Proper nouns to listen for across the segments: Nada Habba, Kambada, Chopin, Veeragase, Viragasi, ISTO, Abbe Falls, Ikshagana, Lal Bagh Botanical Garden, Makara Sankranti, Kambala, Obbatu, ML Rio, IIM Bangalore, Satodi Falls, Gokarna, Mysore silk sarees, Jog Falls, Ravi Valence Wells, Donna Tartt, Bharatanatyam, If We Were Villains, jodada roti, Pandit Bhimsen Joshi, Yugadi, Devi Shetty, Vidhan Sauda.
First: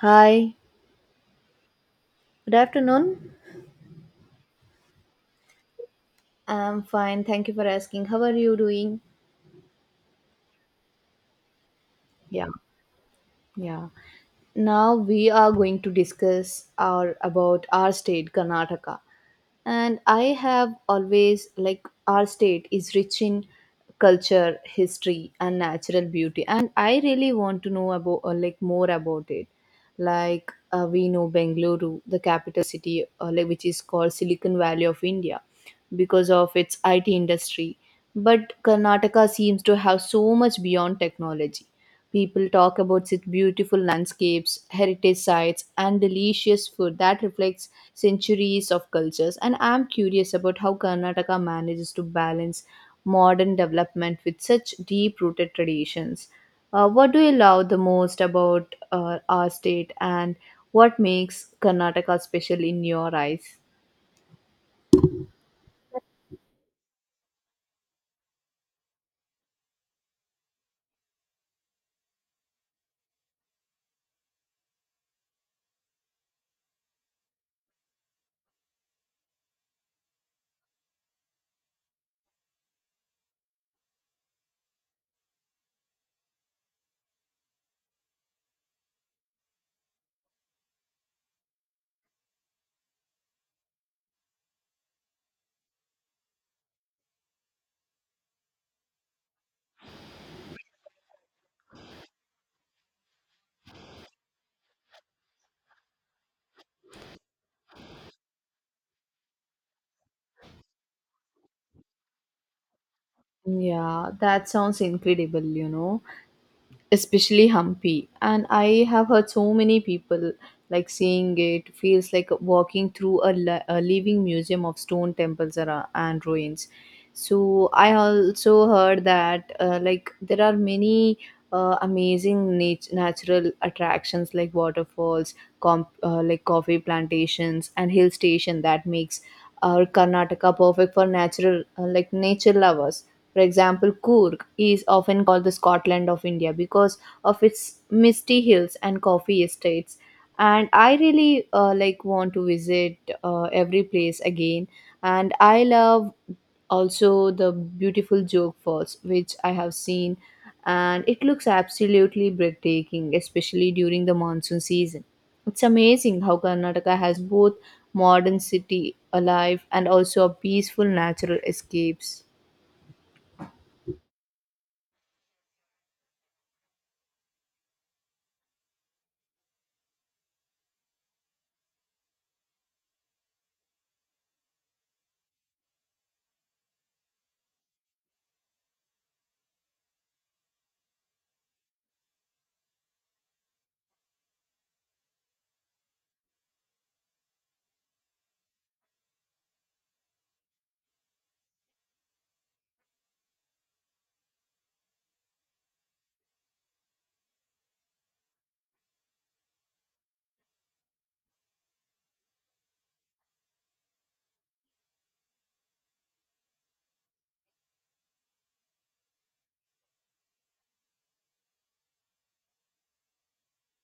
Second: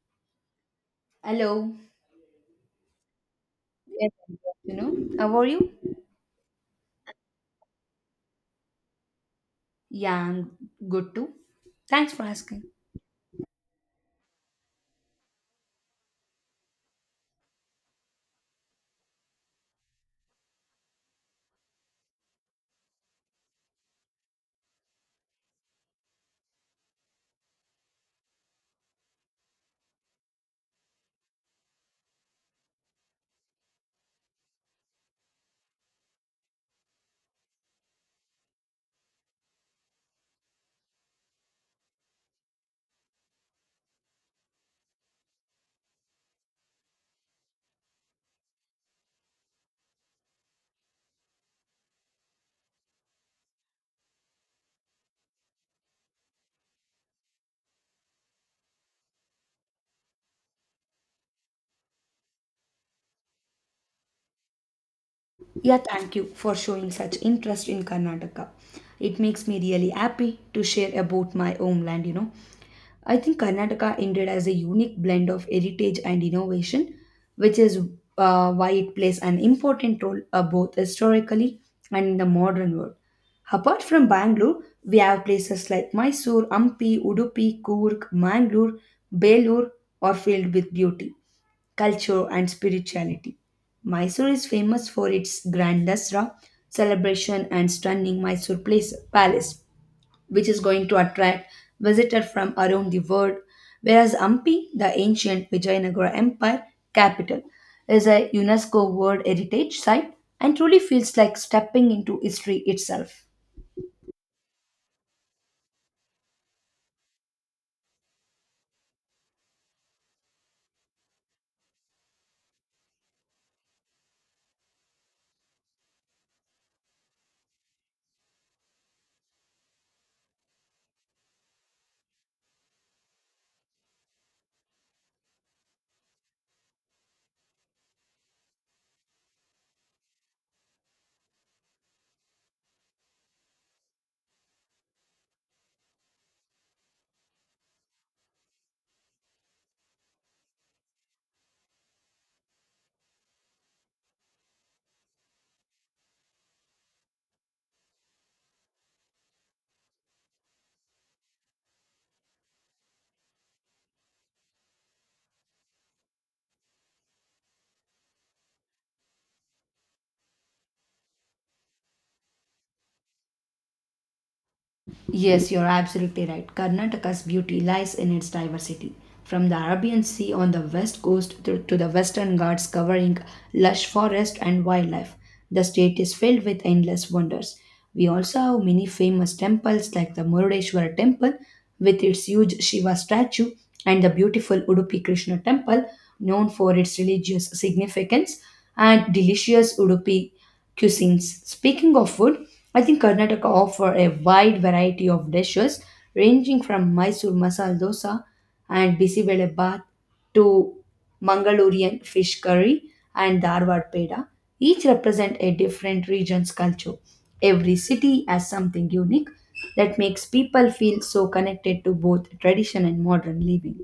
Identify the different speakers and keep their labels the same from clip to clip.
Speaker 1: Hi,
Speaker 2: Hello.
Speaker 1: good afternoon.
Speaker 2: Yes, I'm good. How are you?
Speaker 1: I'm fine. Thank you for asking. How are you doing?
Speaker 2: Yeah, I'm good too. Thanks for
Speaker 1: Yeah,
Speaker 2: asking.
Speaker 1: yeah. Now we are going to discuss our about our state Karnataka. And I have always our state is rich in culture, history, and natural beauty, and I really want to know about, or more about it. We know Bengaluru, the capital city, which is called Silicon Valley of India because of its IT industry. But Karnataka seems to have so much beyond technology. People talk about its beautiful landscapes, heritage sites, and delicious food that reflects centuries of cultures. And I'm curious about how Karnataka manages to balance modern development with such deep rooted traditions. What do you love the most about our state, and what makes Karnataka special in your eyes?
Speaker 2: Yeah, thank you for showing such interest in Karnataka. It makes me really happy to share about my homeland, you know. I think Karnataka indeed has a unique blend of heritage and innovation, which is why it plays an important role, both historically and in the modern world. Apart from Bangalore, we have places like Mysore, Ampi, Udupi, Coorg, Mangalore, Belur are filled with beauty, culture, and spirituality. Mysore is famous for its grand Dasra celebration and stunning Mysore place, Palace which is going to attract visitors from around the world. Whereas Hampi, the ancient Vijayanagara Empire capital, is a UNESCO World Heritage Site and truly feels like stepping into history itself.
Speaker 1: Yeah, that sounds incredible, you know, especially Hampi. And I have heard so many people, seeing it feels like walking through a living museum of stone temples and ruins. So I also heard that there are many amazing natural attractions like waterfalls, coffee plantations, and hill station that makes our Karnataka perfect for natural like nature lovers. For example, Coorg is often called the Scotland of India because of its misty hills and coffee estates. And I really want to visit every place again. And I love also the beautiful Jog Falls, which I have seen, and it looks absolutely breathtaking, especially during the monsoon season. It's amazing how Karnataka has both modern city alive and also a peaceful natural escapes.
Speaker 2: Yes, you're absolutely right. Karnataka's beauty lies in its diversity. From the Arabian Sea on the west coast to the western Ghats covering lush forest and wildlife, the state is filled with endless wonders. We also have many famous temples like the Murudeshwara temple with its huge Shiva statue and the beautiful Udupi Krishna temple known for its religious significance and delicious Udupi cuisines. Speaking of food, I think Karnataka offer a wide variety of dishes ranging from Mysore masala dosa and bisibele bath to Mangalorean fish curry and Dharwad peda. Each represent a different region's culture. Every city has something unique that makes people feel so connected to both tradition and modern living.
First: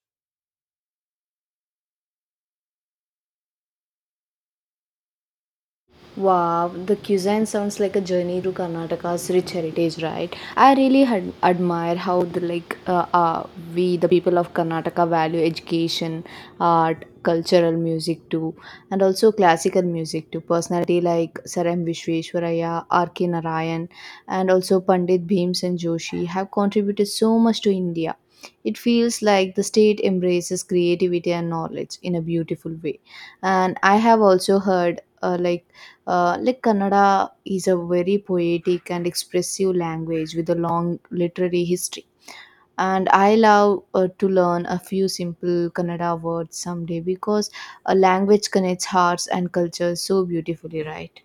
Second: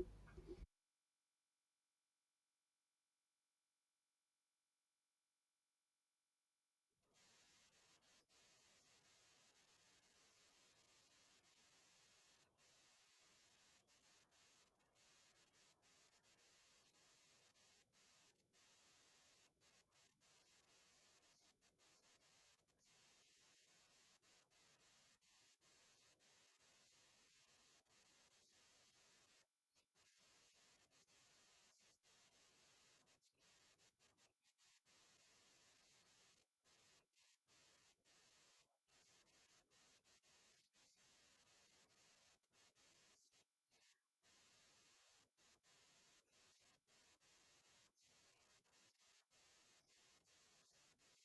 Speaker 1: Wow, the cuisine sounds like a journey to Karnataka's rich heritage, right? I really admire how the like we the people of Karnataka value education, art, cultural music too, and also classical music too. Personality like Saram Vishweshwaraya, R.K. Narayan, and also Pandit Bhimsen Joshi have contributed so much to India. It feels like the state embraces creativity and knowledge in a beautiful way, and I have also heard Kannada is a very poetic and expressive language with a long literary history. And I love to learn a few simple Kannada words someday, because a language connects hearts and cultures so beautifully, right?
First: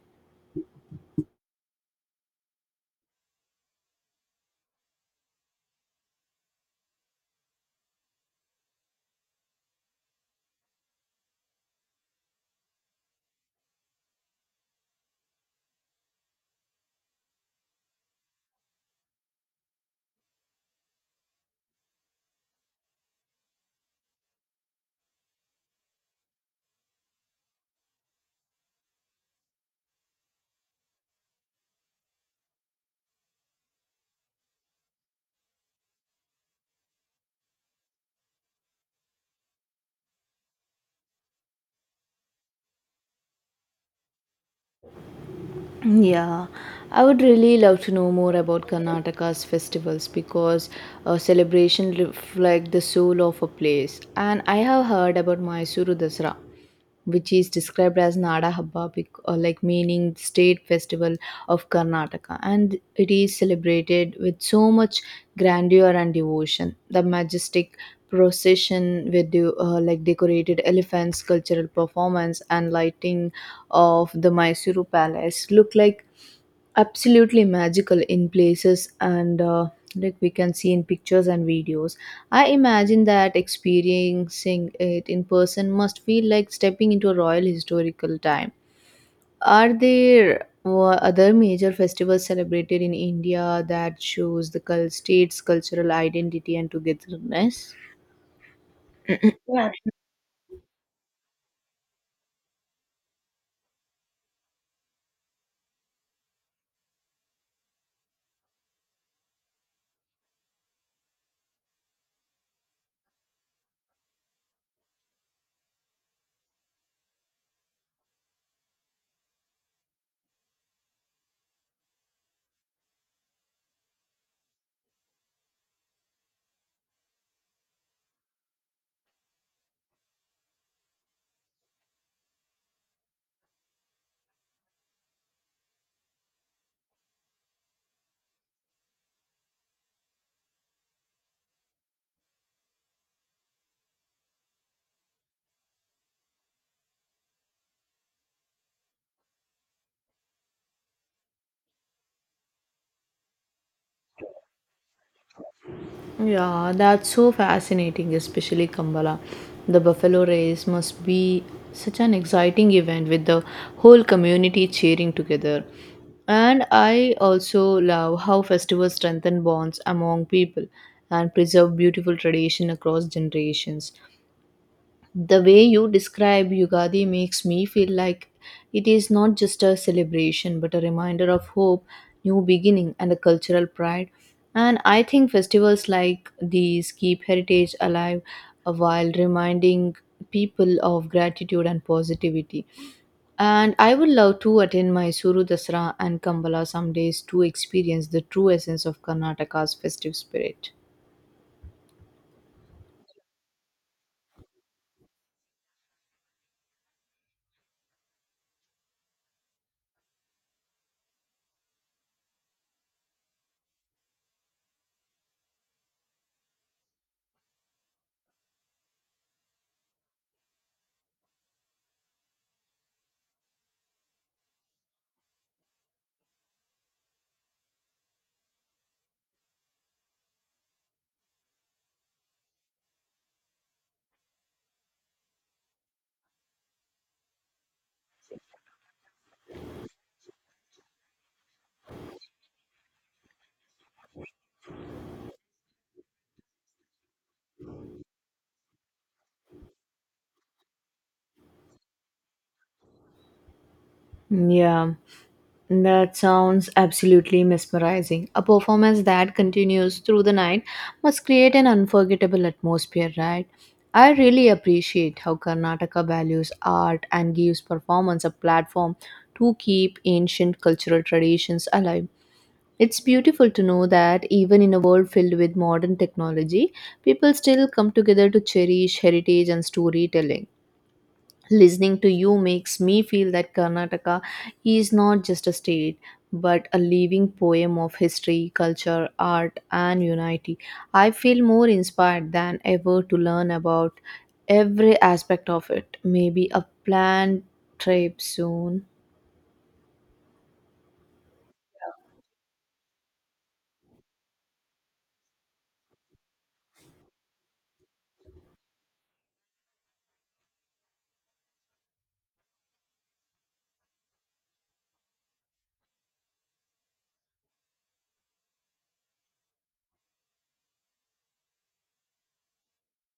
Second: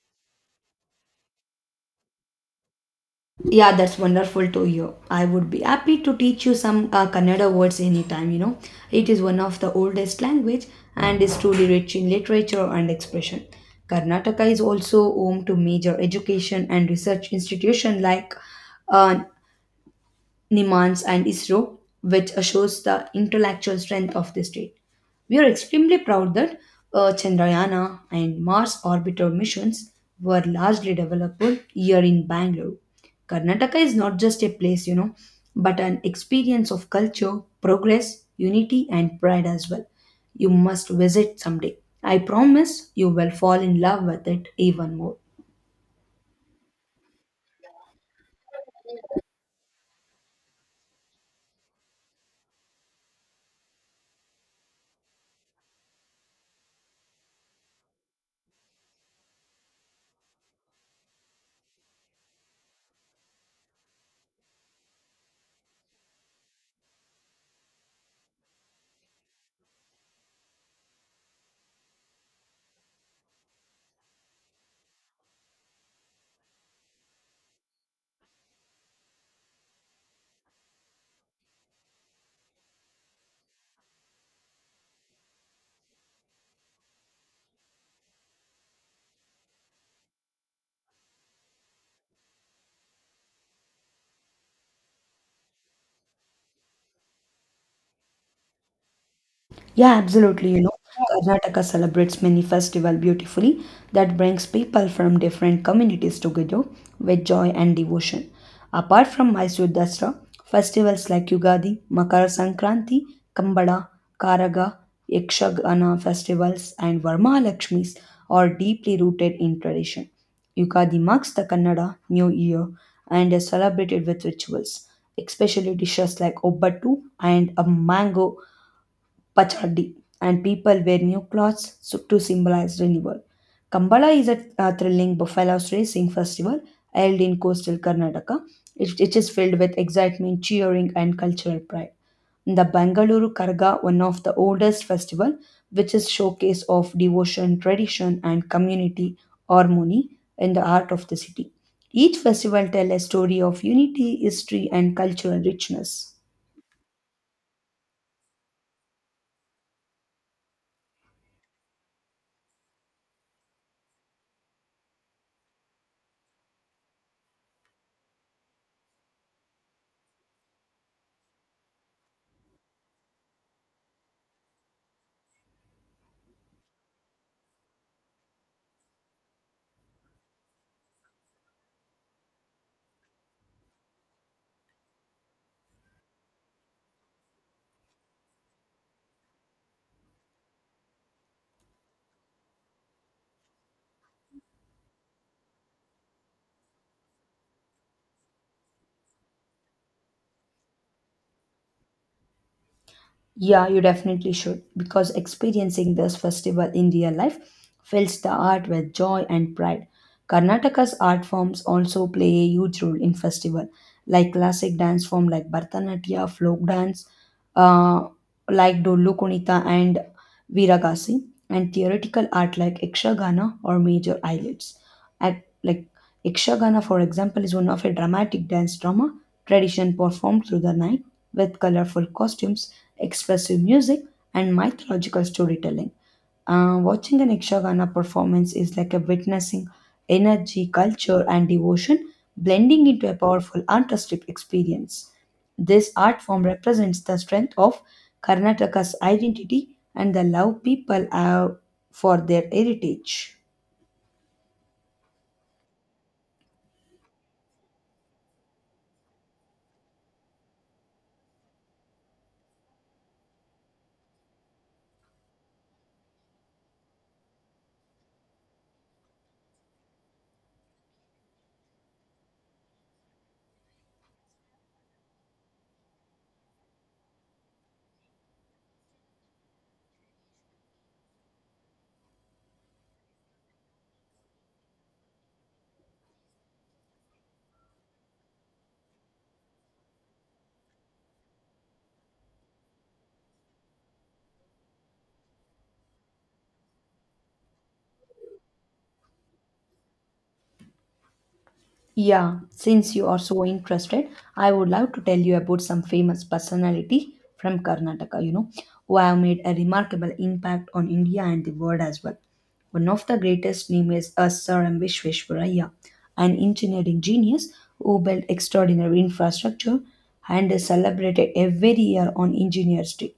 Speaker 2: Yeah, that's wonderful to hear. I would be happy to teach you some Kannada words anytime, you know. It is one of the oldest language and is truly rich in literature and expression. Karnataka is also home to major education and research institutions like uh, Nimans, and ISRO, which shows the intellectual strength of the state. We are extremely proud that Chandrayana and Mars orbiter missions were largely developed here in Bangalore. Karnataka is not just a place, you know, but an experience of culture, progress, unity, and pride as well. You must visit someday. I promise you will fall in love with it even more.
Speaker 1: Yeah, I would really love to know more about Karnataka's festivals because a celebration reflect the soul of a place. And I have heard about Mysuru Dasra, which is described as Nada Habba, meaning state festival of Karnataka, and it is celebrated with so much grandeur and devotion. The majestic procession with the, like decorated elephants, cultural performance, and lighting of the Mysuru Palace look like absolutely magical in places, and we can see in pictures and videos. I imagine that experiencing it in person must feel like stepping into a royal historical time. Are there other major festivals celebrated in India that shows the state's cultural identity and togetherness?
Speaker 2: Yeah, absolutely. You know, Karnataka celebrates many festival beautifully that brings people from different communities together with joy and devotion. Apart from Mysore Dasra, festivals like Yugadi, Makara Sankranti, Kambada, Karaga, Yakshagana festivals, and Varmahalakshmis are deeply rooted in tradition. Yugadi marks the Kannada New Year and is celebrated with rituals, especially dishes like Obbatu and a mango Pachadi, and people wear new clothes to symbolize renewal. Kambala is a thrilling buffaloes racing festival held in coastal Karnataka. It is filled with excitement, cheering, and cultural pride. The Bangalore Karga, one of the oldest festival, which is showcase of devotion, tradition, and community harmony in the heart of the city. Each festival tells a story of unity, history, and cultural richness.
Speaker 1: Yeah, that's so fascinating, especially Kambala. The buffalo race must be such an exciting event with the whole community cheering together. And I also love how festivals strengthen bonds among people and preserve beautiful tradition across generations. The way you describe Yugadi makes me feel like it is not just a celebration but a reminder of hope, new beginning, and a cultural pride. And I think festivals like these keep heritage alive, while reminding people of gratitude and positivity. And I would love to attend Mysuru Dasra and Kambala some days to experience the true essence of Karnataka's festive spirit.
Speaker 2: Yeah, you definitely should because experiencing this festival in real life fills the art with joy and pride. Karnataka's art forms also play a huge role in festival, like classic dance form like Bharatanatyam, folk dance, uh, like Dollu Kunita and Viragasi, and theoretical art like Ikshagana or major eyelids. Like Ikshagana, for example, is one of a dramatic dance drama tradition performed through the night with colorful costumes expressive music, and mythological storytelling. Watching an Ikshagana performance is like a witnessing energy, culture, and devotion blending into a powerful artistic experience. This art form represents the strength of Karnataka's identity and the love people have for their heritage.
Speaker 1: Yeah. That sounds absolutely mesmerizing. A performance that continues through the night must create an unforgettable atmosphere, right? I really appreciate how Karnataka values art and gives performance a platform to keep ancient cultural traditions alive. It's beautiful to know that even in a world filled with modern technology, people still come together to cherish heritage and storytelling. Listening to you makes me feel that Karnataka is not just a state but a living poem of history, culture, art, and unity. I feel more inspired than ever to learn about every aspect of it. Maybe a planned trip soon.
Speaker 2: Yeah, since you are so interested, I would love to tell you about some famous personality from Karnataka, you know, who have made a remarkable impact on India and the world as well. One of the greatest name is Sir M. Vishveshwaraya, an engineering genius who built extraordinary infrastructure and is celebrated every year on Engineers Day.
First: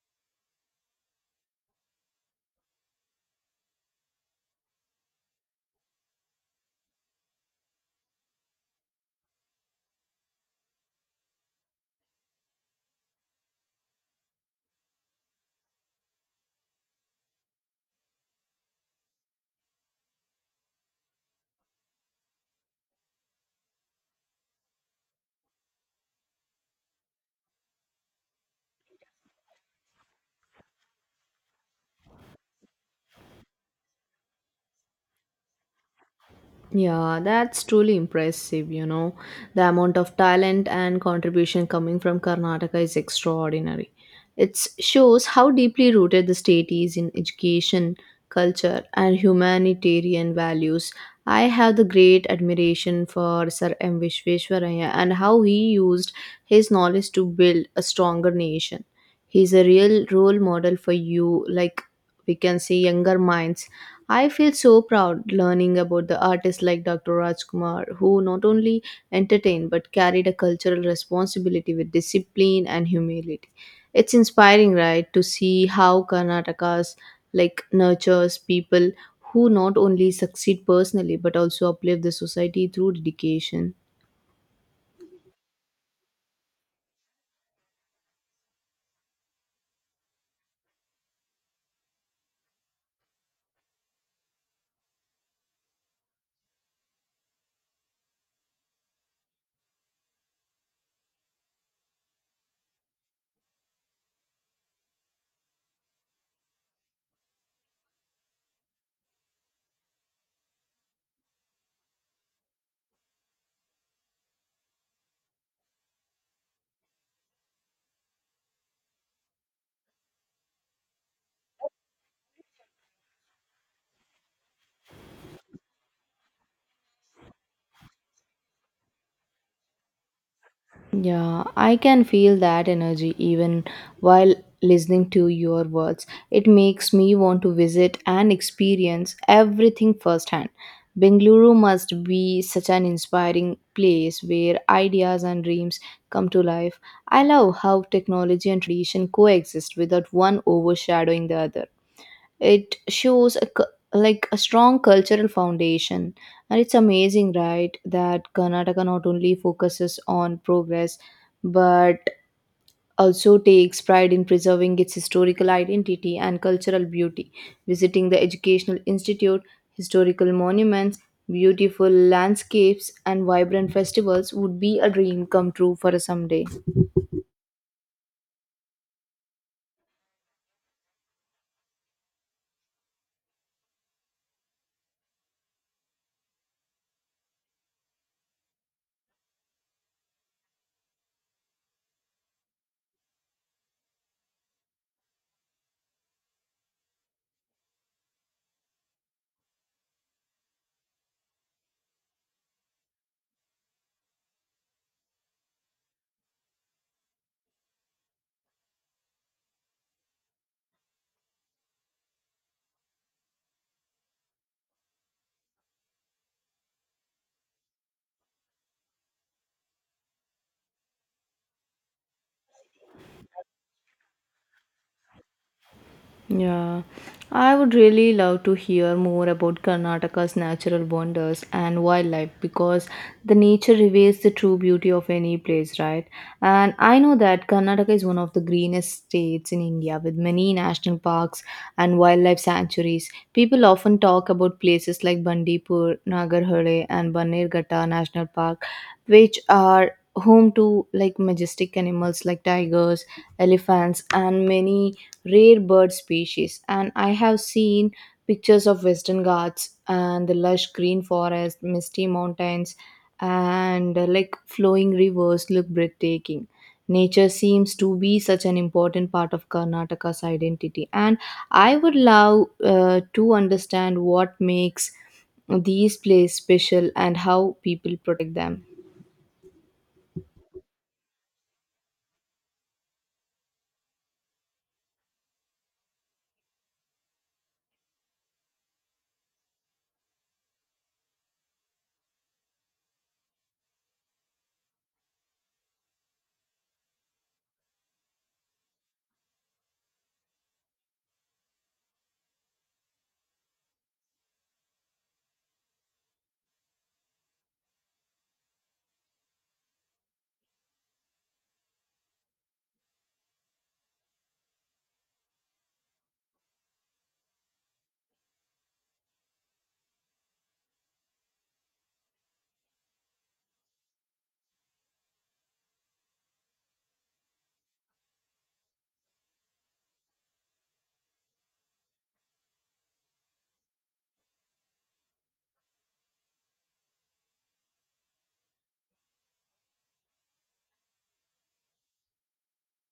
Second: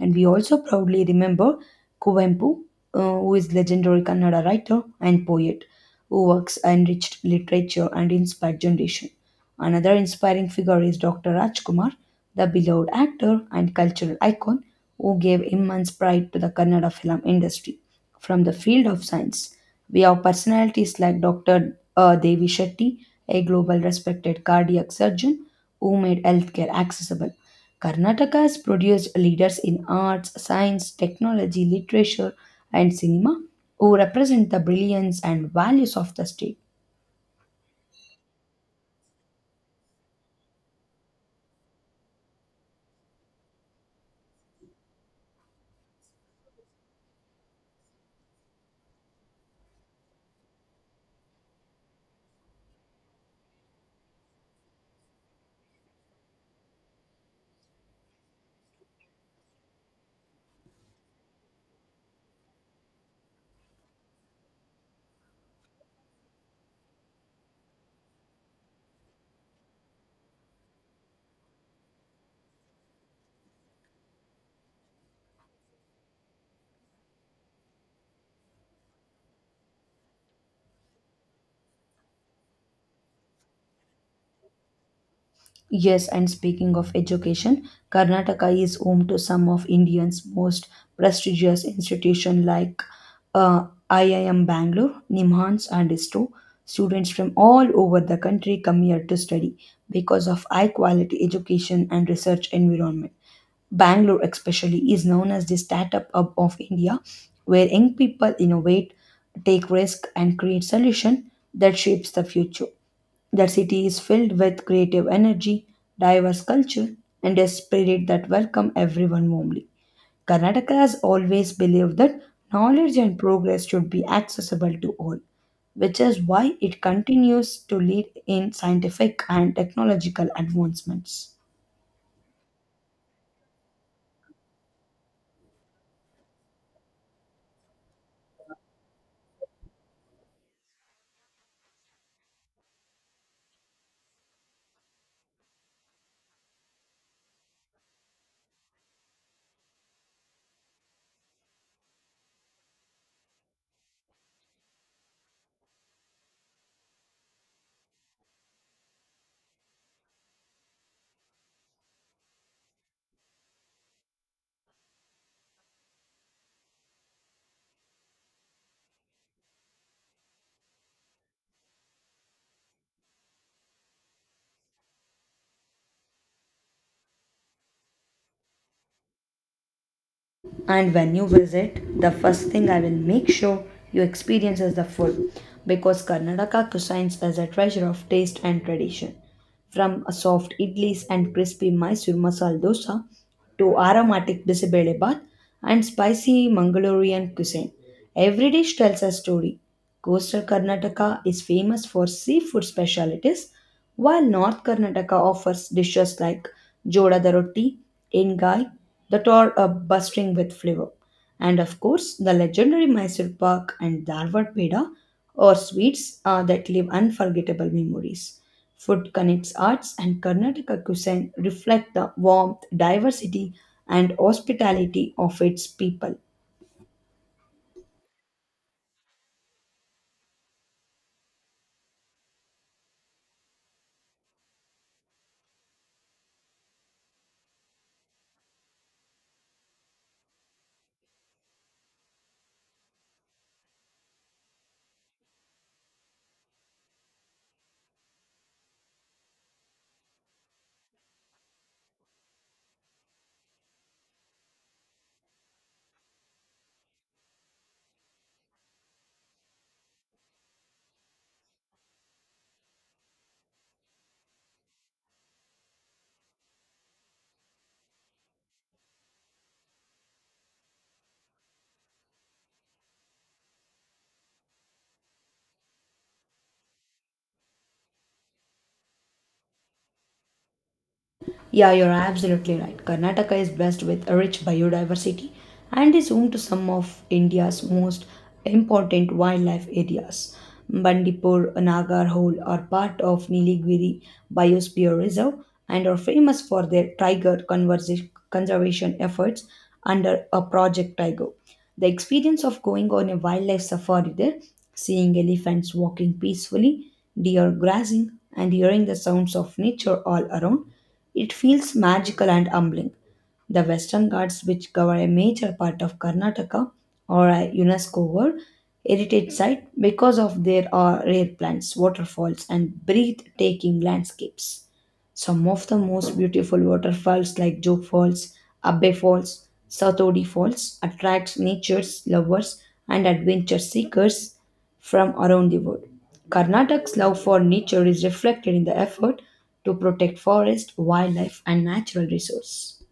Speaker 2: And we also proudly remember Kuvempu, who is legendary Kannada writer and poet whose works enriched literature and inspired generation. Another inspiring figure is Dr. Rajkumar, the beloved actor and cultural icon who gave immense pride to the Kannada film industry. From the field of science, we have personalities like Dr. Devi Shetty, a global respected cardiac surgeon who made healthcare accessible. Karnataka has produced leaders in arts, science, technology, literature, and cinema who represent the brilliance and values of the state.
Speaker 1: Yeah, that's truly impressive, you know. The amount of talent and contribution coming from Karnataka is extraordinary. It shows how deeply rooted the state is in education, culture, and humanitarian values. I have the great admiration for Sir M. Vishveshwaraya and how he used his knowledge to build a stronger nation. He's a real role model for you, like we can say, younger minds. I feel so proud learning about the artists like Dr. Rajkumar, who not only entertained but carried a cultural responsibility with discipline and humility. It's inspiring, right, to see how Karnataka's nurtures people who not only succeed personally but also uplift the society through dedication.
Speaker 2: Yes, and speaking of education, Karnataka is home to some of India's most prestigious institutions like IIM Bangalore, NIMHANS, and ISTO. Students from all over the country come here to study because of high quality education and research environment. Bangalore, especially, is known as the startup hub of India, where young people innovate, take risk, and create solution that shapes the future. Their city is filled with creative energy, diverse culture, and a spirit that welcome everyone warmly. Karnataka has always believed that knowledge and progress should be accessible to all, which is why it continues to lead in scientific and technological advancements.
Speaker 1: Yeah, I can feel that energy even while listening to your words. It makes me want to visit and experience everything firsthand. Bengaluru must be such an inspiring place where ideas and dreams come to life. I love how technology and tradition coexist without one overshadowing the other. It shows a, cu- like a strong cultural foundation, and it's amazing, right, that Karnataka not only focuses on progress but also takes pride in preserving its historical identity and cultural beauty. Visiting the educational institute, historical monuments, beautiful landscapes, and vibrant festivals would be a dream come true for a someday.
Speaker 2: And when you visit, the first thing I will make sure you experience is the food because Karnataka cuisines is a treasure of taste and tradition. From a soft idlis and crispy Mysore masala dosa to aromatic Bisabele bath and spicy Mangalorean cuisine. Every dish tells a story. Coastal Karnataka is famous for seafood specialities, while North Karnataka offers dishes like jodada roti, engai, that are bustling with flavor. And of course, the legendary Mysore Pak and Darwad Peda are sweets that leave unforgettable memories. Food Connects Arts and Karnataka cuisine reflect the warmth, diversity, and hospitality of its people.
Speaker 1: Yeah, I would really love to hear more about Karnataka's natural wonders and wildlife because the nature reveals the true beauty of any place, right? And I know that Karnataka is one of the greenest states in India with many national parks and wildlife sanctuaries. People often talk about places like Bandipur, Nagarhole, and Bannerghatta National Park, which are home to like majestic animals like tigers, elephants, and many rare bird species. And I have seen pictures of Western Ghats, and the lush green forest, misty mountains, and flowing rivers look breathtaking. Nature seems to be such an important part of Karnataka's identity, and I would love to understand what makes these places special and how people protect them.
Speaker 2: Yeah, you're absolutely right. Karnataka is blessed with a rich biodiversity and is home to some of India's most important wildlife areas. Bandipur, Nagarhole are part of Nilgiri Biosphere Reserve and are famous for their conservation efforts under a Project Tiger. The experience of going on a wildlife safari there, seeing elephants walking peacefully, deer grazing, and hearing the sounds of nature all around it feels magical and humbling. The Western Ghats, which cover a major part of Karnataka, are a UNESCO World Heritage Site because of their rare plants, waterfalls, and breathtaking landscapes. Some of the most beautiful waterfalls like Joke Falls, Abbe Falls, Satodi Falls attracts nature's lovers and adventure seekers from around the world. Karnataka's love for nature is reflected in the effort to protect forest, wildlife, and natural resources.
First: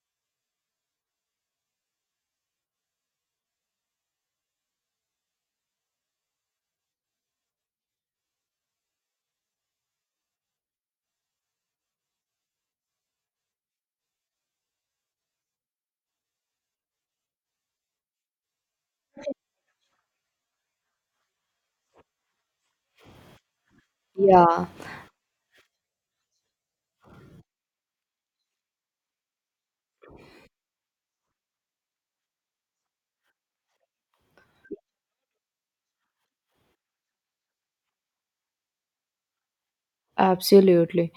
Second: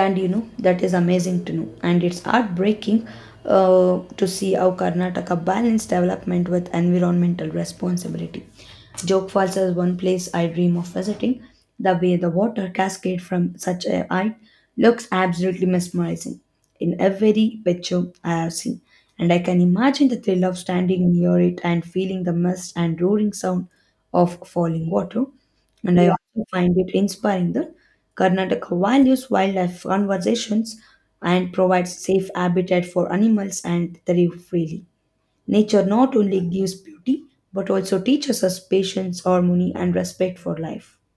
Speaker 2: And you know that is amazing to know and it's heartbreaking to see how Karnataka balanced development with environmental responsibility. Joke Falls is one place I dream of visiting. The way the water cascade from such a height looks absolutely mesmerizing in every picture I have seen, and I can imagine the thrill of standing near it and feeling the mist and roaring sound of
Speaker 1: Yeah,
Speaker 2: falling water. And I also find it inspiring that Karnataka values wildlife conservations and provides safe habitat for animals and they live freely. Nature not only gives beauty but also teaches us patience, harmony, and respect for life.
Speaker 1: absolutely.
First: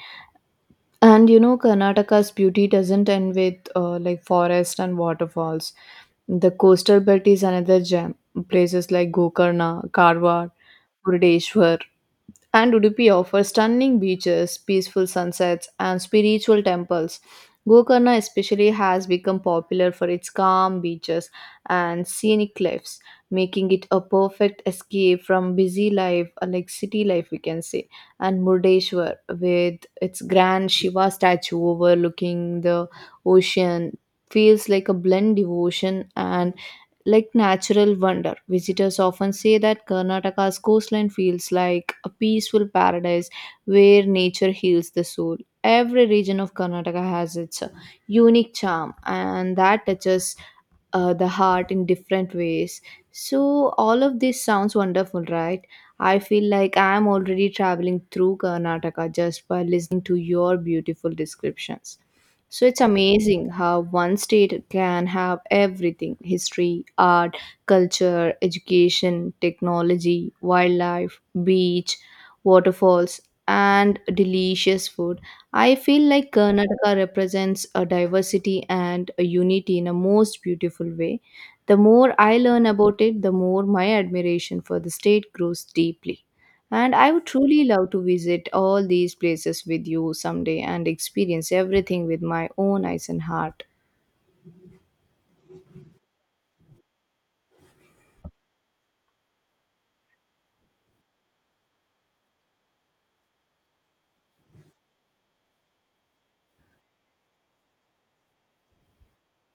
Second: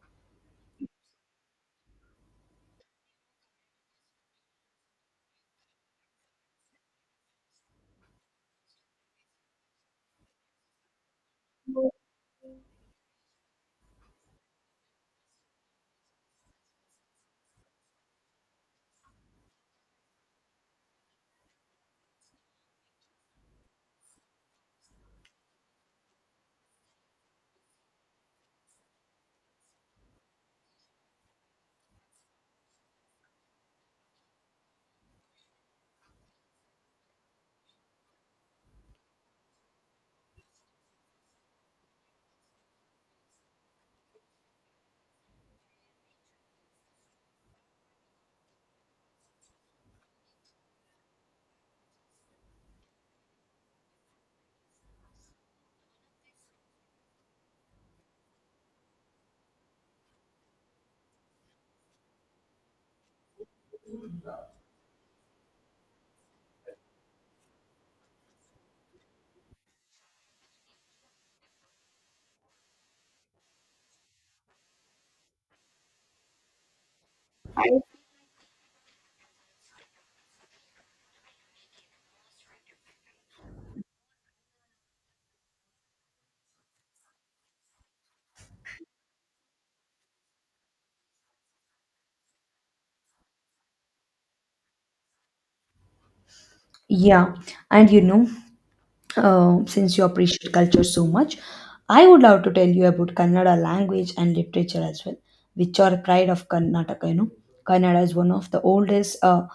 Speaker 1: And you know, Karnataka's beauty doesn't end with forest and waterfalls. The coastal belt is another gem. Places like Gokarna, Karwar, Murdeshwar, and Udupi offers stunning beaches, peaceful sunsets, and spiritual temples. Gokarna especially has become popular for its calm beaches and scenic cliffs, making it a perfect escape from busy life, city life, we can say. And Murdeshwar, with its grand Shiva statue overlooking the ocean, feels like a blend devotion and like natural wonder. Visitors often say that Karnataka's coastline feels like a peaceful paradise where nature heals the soul. Every region of Karnataka has its unique charm, and that touches the heart in different ways. So, all of this sounds wonderful, right? I feel like I am already traveling through Karnataka just by listening to your beautiful descriptions. So it's amazing how one state can have everything: history, art, culture, education, technology, wildlife, beach, waterfalls, and delicious food. I feel like Karnataka represents a diversity and a unity in a most beautiful way. The more I learn about it, the more my admiration for the state grows deeply. And I would truly love to visit all these places with you someday and experience everything with my own eyes and heart.
Speaker 2: Yeah, and you know, since you appreciate culture so much, I would love to tell you about Kannada language and literature as well, which are pride of Karnataka. You know, Kannada is one of the oldest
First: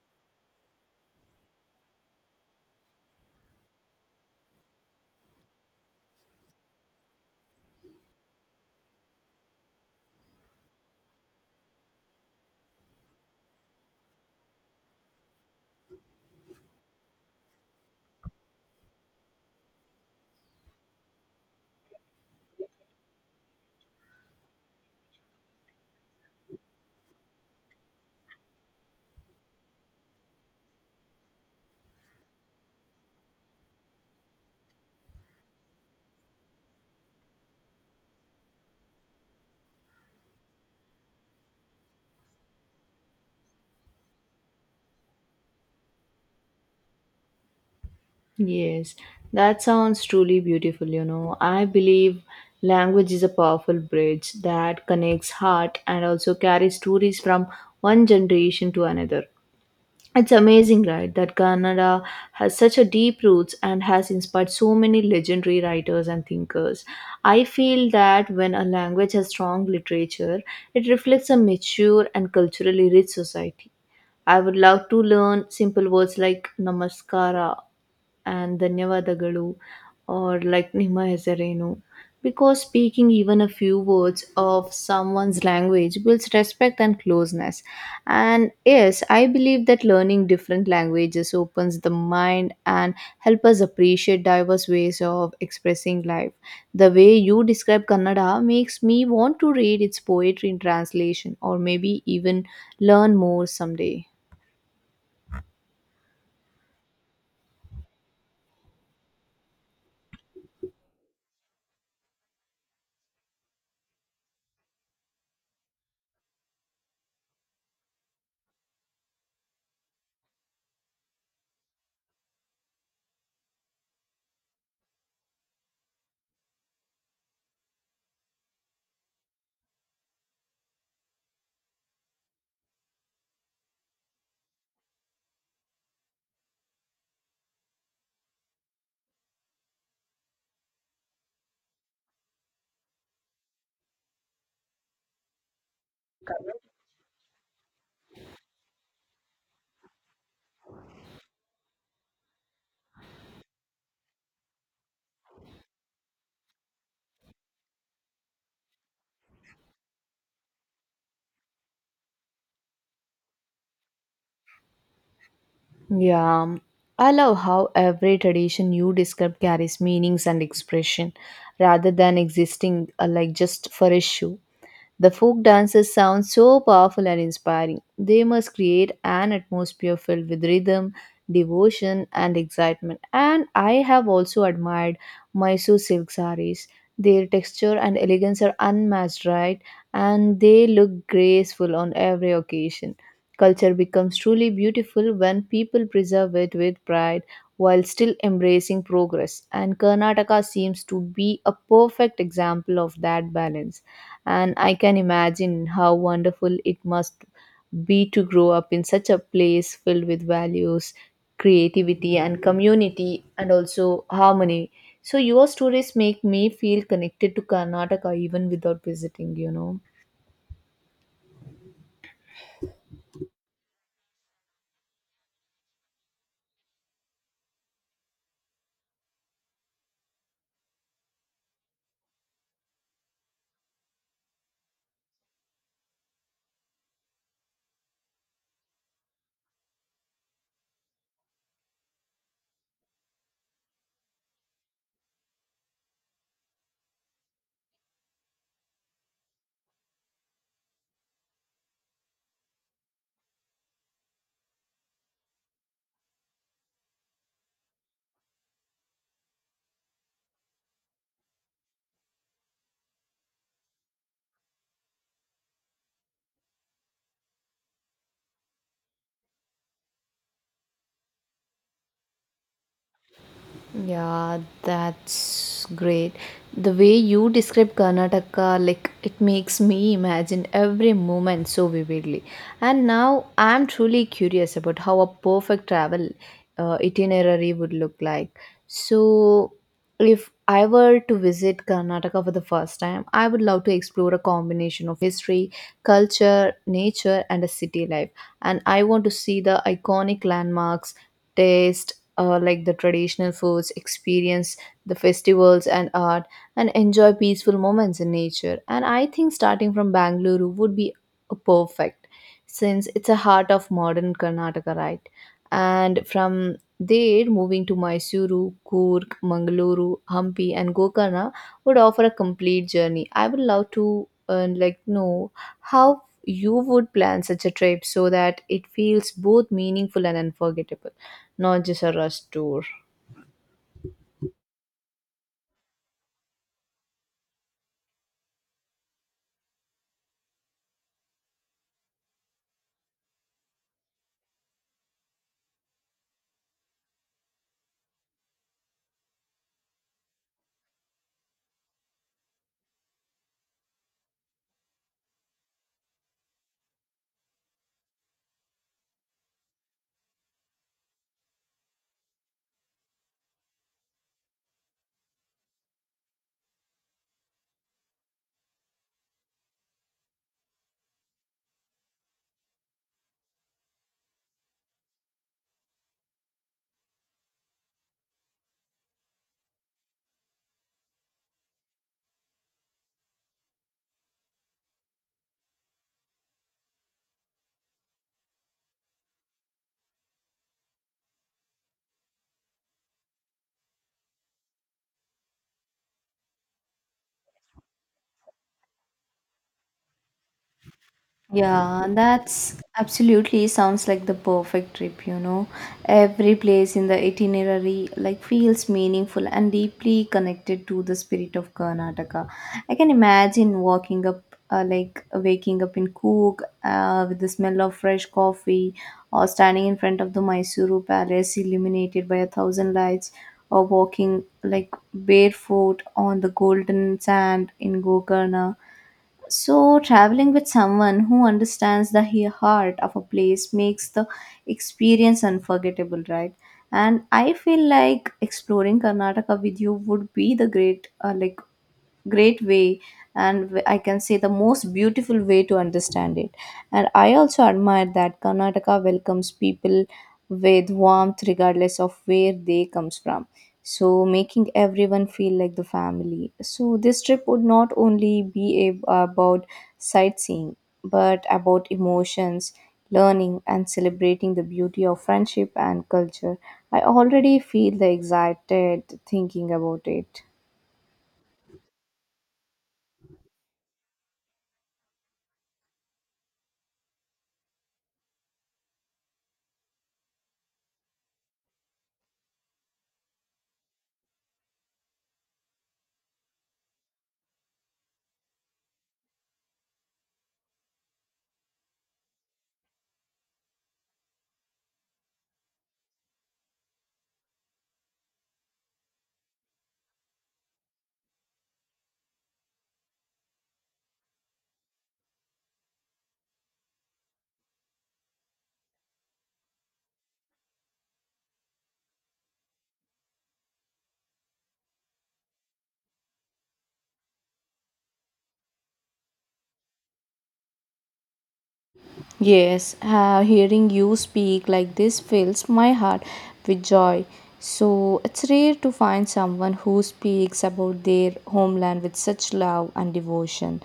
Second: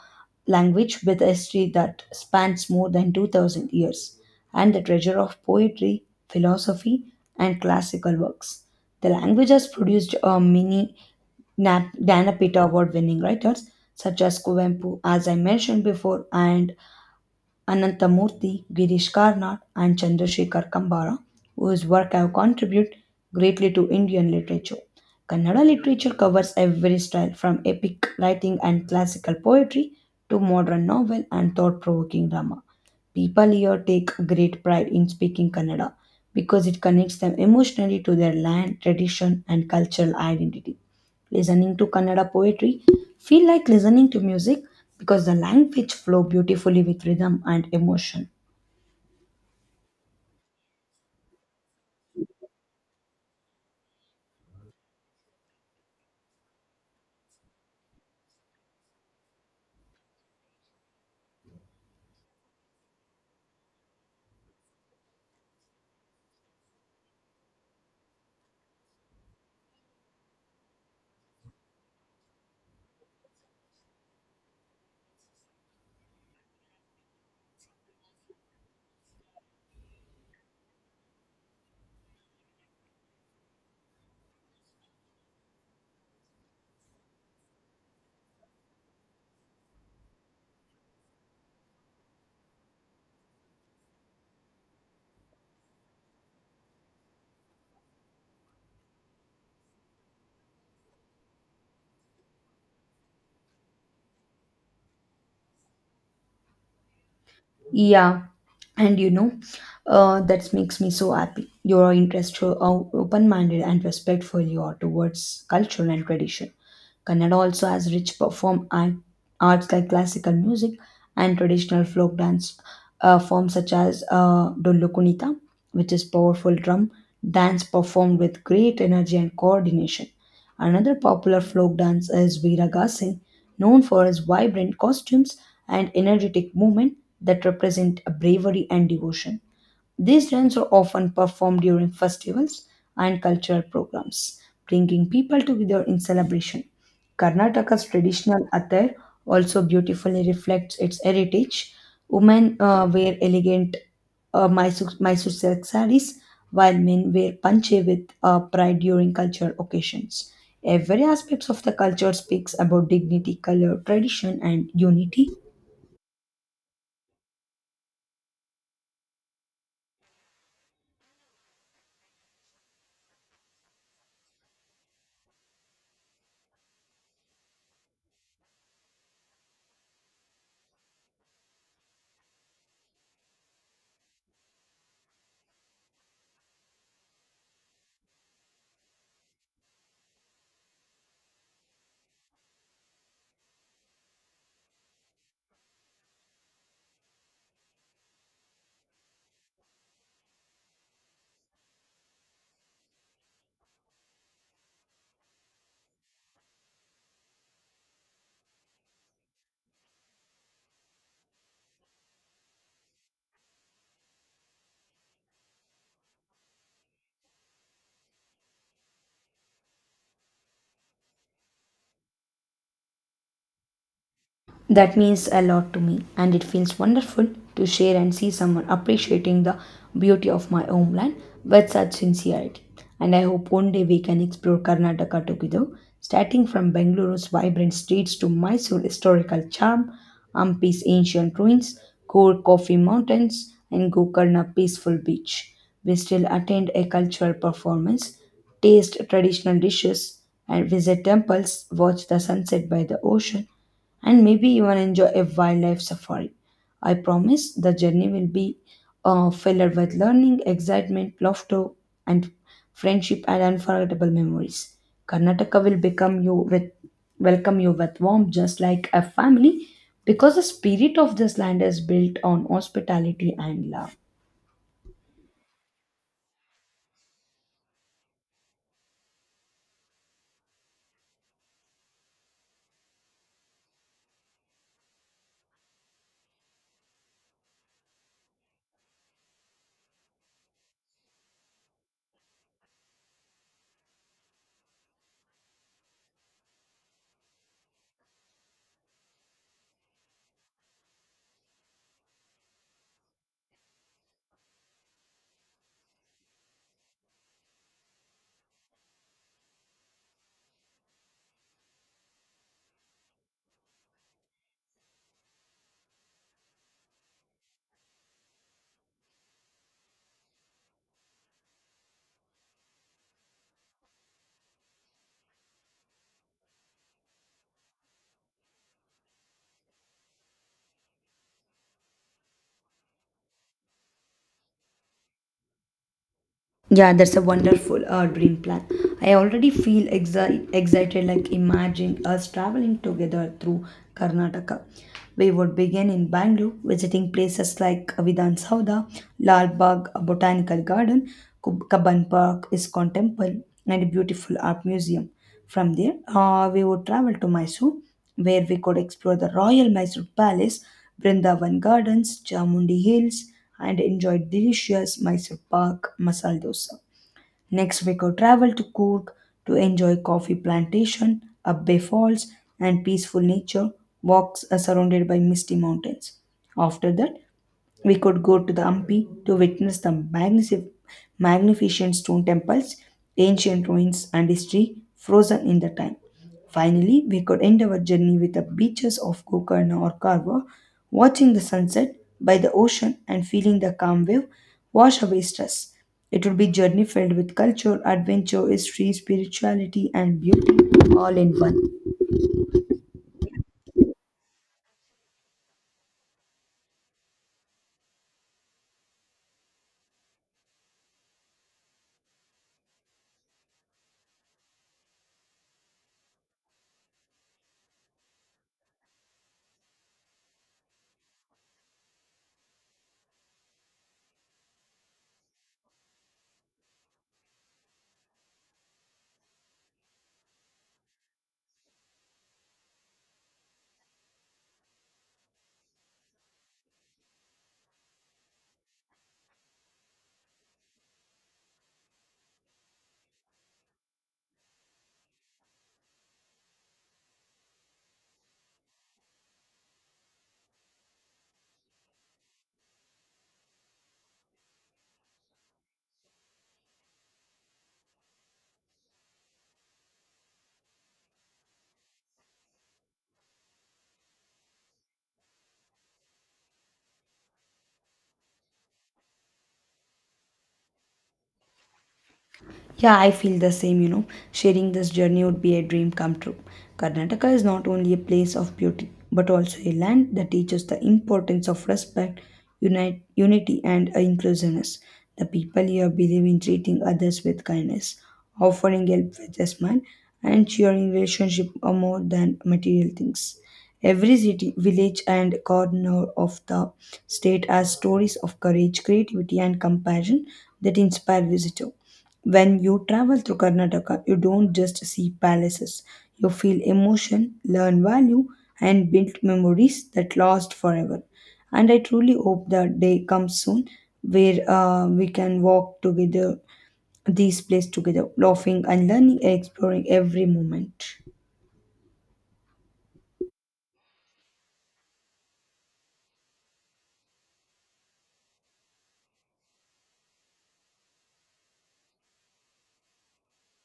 Speaker 2: language with a history that spans more than 2000 years and the treasure of poetry, philosophy, and classical works. The language has produced many Dana Pita Award winning writers such as Kuvempu, as I mentioned before, and Anantamurthy, Girish Karnad, and Chandrasekhar Kambara, whose work have contributed greatly to Indian literature. Kannada literature covers every style from epic writing and classical poetry to modern novel and thought provoking drama. People here take great pride in speaking Kannada because it connects them emotionally to their land, tradition, and cultural identity. Listening to Kannada poetry feel like listening to music because the language flow beautifully with rhythm and emotion.
Speaker 1: Yes, that sounds truly beautiful, you know. I believe language is a powerful bridge that connects heart and also carries stories from one generation to another. It's amazing, right, that Kannada has such a deep roots and has inspired so many legendary writers and thinkers. I feel that when a language has strong literature, it reflects a mature and culturally rich society. I would love to learn simple words like namaskara and ಧನ್ಯವಾದಗಳು or like ನಿಮ್ಮ ಹೆಸರೇನು, because speaking even a few words of someone's language builds respect and closeness. And yes, I believe that learning different languages opens the mind and help us appreciate diverse ways of expressing life. The way you describe Kannada makes me want to read its poetry in translation or maybe even learn more someday.
Speaker 2: Yeah, and you know that makes me so happy your interest how open-minded and respectful you are towards culture and tradition. Kannada also has rich perform art, arts like classical music and traditional folk dance forms such as Dollu Kunita, which is powerful drum dance performed with great energy and coordination. Another popular folk dance is Veeragase, known for his vibrant costumes and energetic movement that represent a bravery and devotion. These dance are often performed during festivals and cultural programs, bringing people together in celebration. Karnataka's traditional attire also beautifully reflects its heritage. Women wear elegant Mysore silk sarees, while men wear panche with pride during cultural occasions. Every aspect of the culture speaks about dignity, color, tradition, and unity.
Speaker 1: Yeah, I love how every tradition you describe carries meanings and expression rather than existing just for issue. The folk dances sound so powerful and inspiring. They must create an atmosphere filled with rhythm, devotion, and excitement. And I have also admired Mysore silk sarees. Their texture and elegance are unmatched, right? And they look graceful on every occasion. Culture becomes truly beautiful when people preserve it with pride while still embracing progress. And Karnataka seems to be a perfect example of that balance, and I can imagine how wonderful it must be to grow up in such a place filled with values, creativity, and community, and also harmony. So, your stories make me feel connected to Karnataka even without visiting, you know.
Speaker 2: That means a lot to me, and it feels wonderful to share and see someone appreciating the beauty of my homeland with such sincerity. And I hope one day we can explore Karnataka together, starting from Bengaluru's vibrant streets to Mysore's historical charm, Hampi's ancient ruins, Core Coffee Mountains, and Gokarna's peaceful beach. We still attend a cultural performance, taste traditional dishes, and visit temples, watch the sunset by the ocean, and maybe even enjoy a wildlife safari. I promise the journey will be filled with learning, excitement, laughter, and friendship and unforgettable memories. Karnataka will become you with welcome you with warmth, just like a family, because the spirit of this land is built on hospitality and love.
Speaker 1: Yeah, that's great. The way you describe Karnataka, like, it makes me imagine every moment so vividly. And now I'm truly curious about how a perfect travel itinerary would look like. So, if I were to visit Karnataka for the first time, I would love to explore a combination of history, culture, nature, and a city life. And I want to see the iconic landmarks, taste like, the traditional foods, experience the festivals and art, and enjoy peaceful moments in nature. And I think starting from Bangalore would be perfect, since it's a heart of modern Karnataka, right? And from there, moving to Mysuru, Coorg, Mangaluru, Hampi, and Gokarna would offer a complete journey. I would love to like, know how you would plan such a trip so that it feels both meaningful and unforgettable, not just a rush tour.
Speaker 2: Yeah, that's a wonderful dream plan. I already feel excited, like imagine us traveling together through Karnataka. We would begin in Bangalore, visiting places like Vidhan Sauda, Lal Bagh Botanical Garden, Kabban Park, Iskon Temple, and a beautiful art museum. From there, we would travel to Mysore, where we could explore the Royal Mysore Palace, Brindavan Gardens, Chamundi Hills, and enjoy delicious Mysore Pak masala dosa. Next, we could travel to Coorg to enjoy coffee plantation, Abbe Falls, and peaceful nature walks surrounded by misty mountains. After that, we could go to the Hampi to witness the magnificent stone temples, ancient ruins, and history frozen in the time. Finally, we could end our journey with the beaches of Gokarna or Karwa, watching the sunset by the ocean and feeling the calm wave wash away stress. It would be a journey filled with culture, adventure, history, spirituality, and beauty all in one.
Speaker 1: Yeah, that's absolutely sounds like the perfect trip, you know. Every place in the itinerary like feels meaningful and deeply connected to the spirit of Karnataka. I can imagine walking up like, waking up in Coorg with the smell of fresh coffee, or standing in front of the Mysuru Palace illuminated by a thousand lights, or walking like barefoot on the golden sand in Gokarna. So, traveling with someone who understands the heart of a place makes the experience unforgettable, right? And I feel like exploring Karnataka with you would be the great, great way, and I can say the most beautiful way to understand it. And I also admire that Karnataka welcomes people with warmth regardless of where they comes from, so making everyone feel like the family. So this trip would not only be about sightseeing, but about emotions, learning, and celebrating the beauty of friendship and culture. I already feel the excited thinking about it.
Speaker 2: Yeah, I feel the same, you know. Sharing this journey would be a dream come true. Karnataka is not only a place of beauty, but also a land that teaches the importance of respect, unite, unity, and inclusiveness. The people here believe in treating others with kindness, offering help with a smile, and cheering relationship are more than material things. Every city, village, and corner of the state has stories of courage, creativity, and compassion that inspire visitors. When you travel through Karnataka, you don't just see palaces. You feel emotion, learn value, and build memories that last forever. And I truly hope the day comes soon where we can walk together, these places together, laughing and learning and exploring every moment.
Speaker 1: Yes, hearing you speak like this fills my heart with joy. So it's rare to find someone who speaks about their homeland with such love and devotion.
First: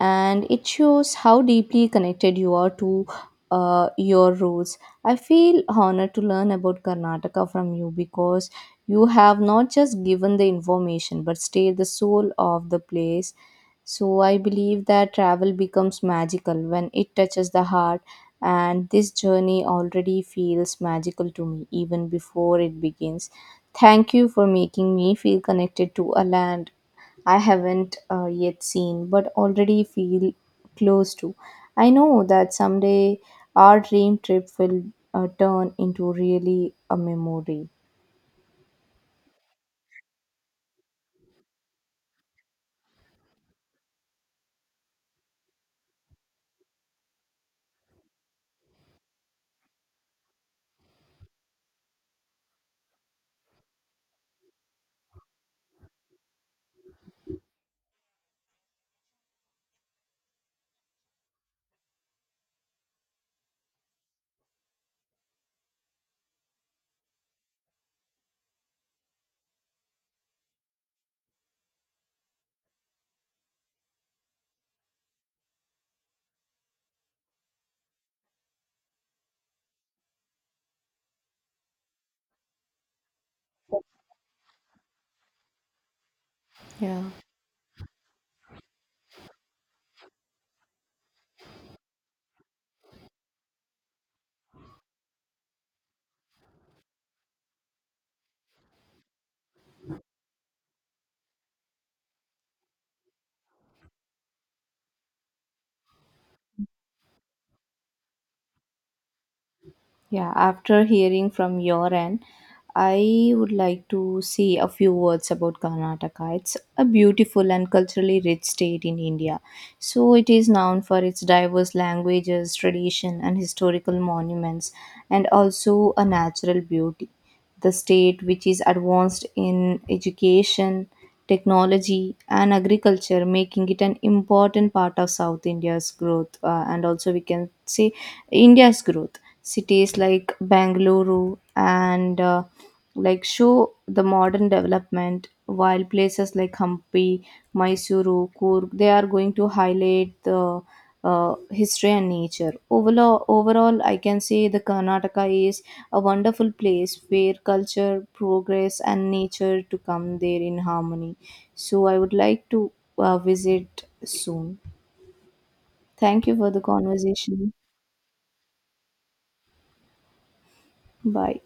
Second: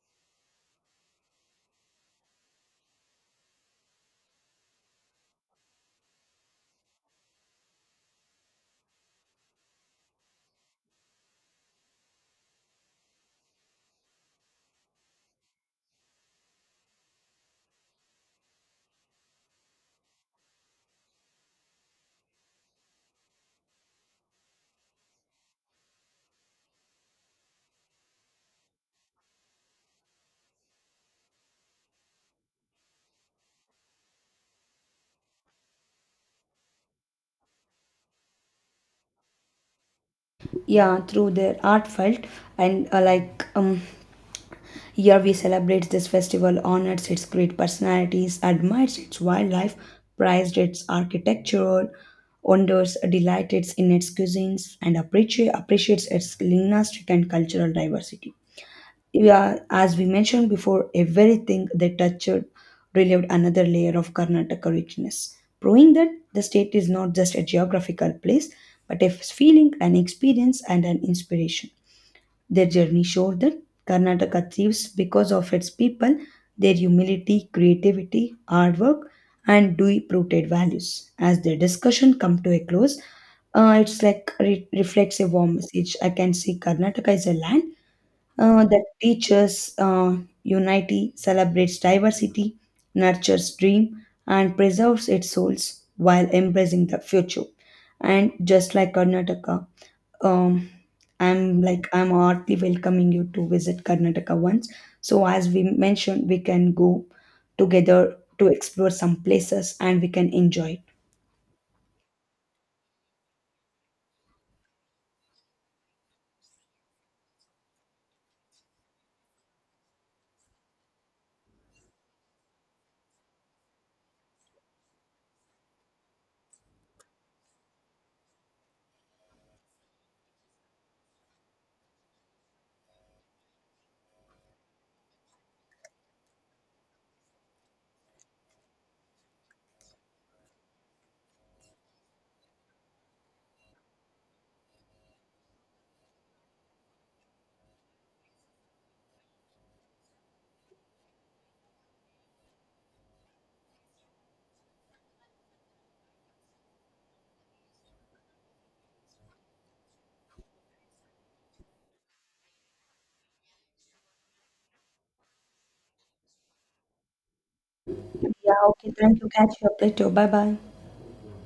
Speaker 1: And it shows how deeply connected you are to your roots. I feel honored to learn about Karnataka from you, because you have not just given the information but stayed the soul of the place. So I believe that travel becomes magical when it touches the heart, and this journey already feels magical to me even before it begins. Thank you for making me feel connected to a land I haven't yet seen but already feel close to. I know that someday our dream trip will turn into really a memory.
Speaker 2: Yeah, through their art felt and here we celebrate this festival, honors its great personalities, admires its wildlife, prized its architectural wonders, delights in its cuisines, and appreciates its linguistic and cultural diversity. Yeah, as we mentioned before, everything they touched relieved another layer of Karnataka richness, proving that the state is not just a geographical place, but a feeling, an experience, and an inspiration. Their journey showed that Karnataka thrives because of its people, their humility, creativity, hard work, and deep rooted values. As their discussion come to a close, it's like reflects a warm message. I can say
Speaker 1: Yeah.
Speaker 2: Karnataka is a land that teaches unity, celebrates diversity, nurtures dream, and preserves its souls while embracing the future. And just like Karnataka, um, I'm heartily welcoming you to visit Karnataka once. So as we mentioned, we can go together to explore some places and we can
Speaker 1: Yeah,
Speaker 2: enjoy
Speaker 1: after hearing from your end, I would like to say a few words about Karnataka. It's a beautiful and culturally rich state in India. So it is known for its diverse languages, tradition, and historical monuments, and also a natural beauty. The state, which is advanced in education, technology, and agriculture, making it an important part of South India's growth, and also we can say India's growth. Cities like Bangalore, and like, show the modern development, while places like Hampi, Mysuru, Coorg, they are going to highlight the history and nature. Overall, I can say the Karnataka is a wonderful place where culture, progress, and nature to come there in harmony. So I would like to visit soon. Thank you for the conversation.
Speaker 2: it. Yeah, okay, thank you. Catch you up later. Bye bye.
Speaker 1: Bye.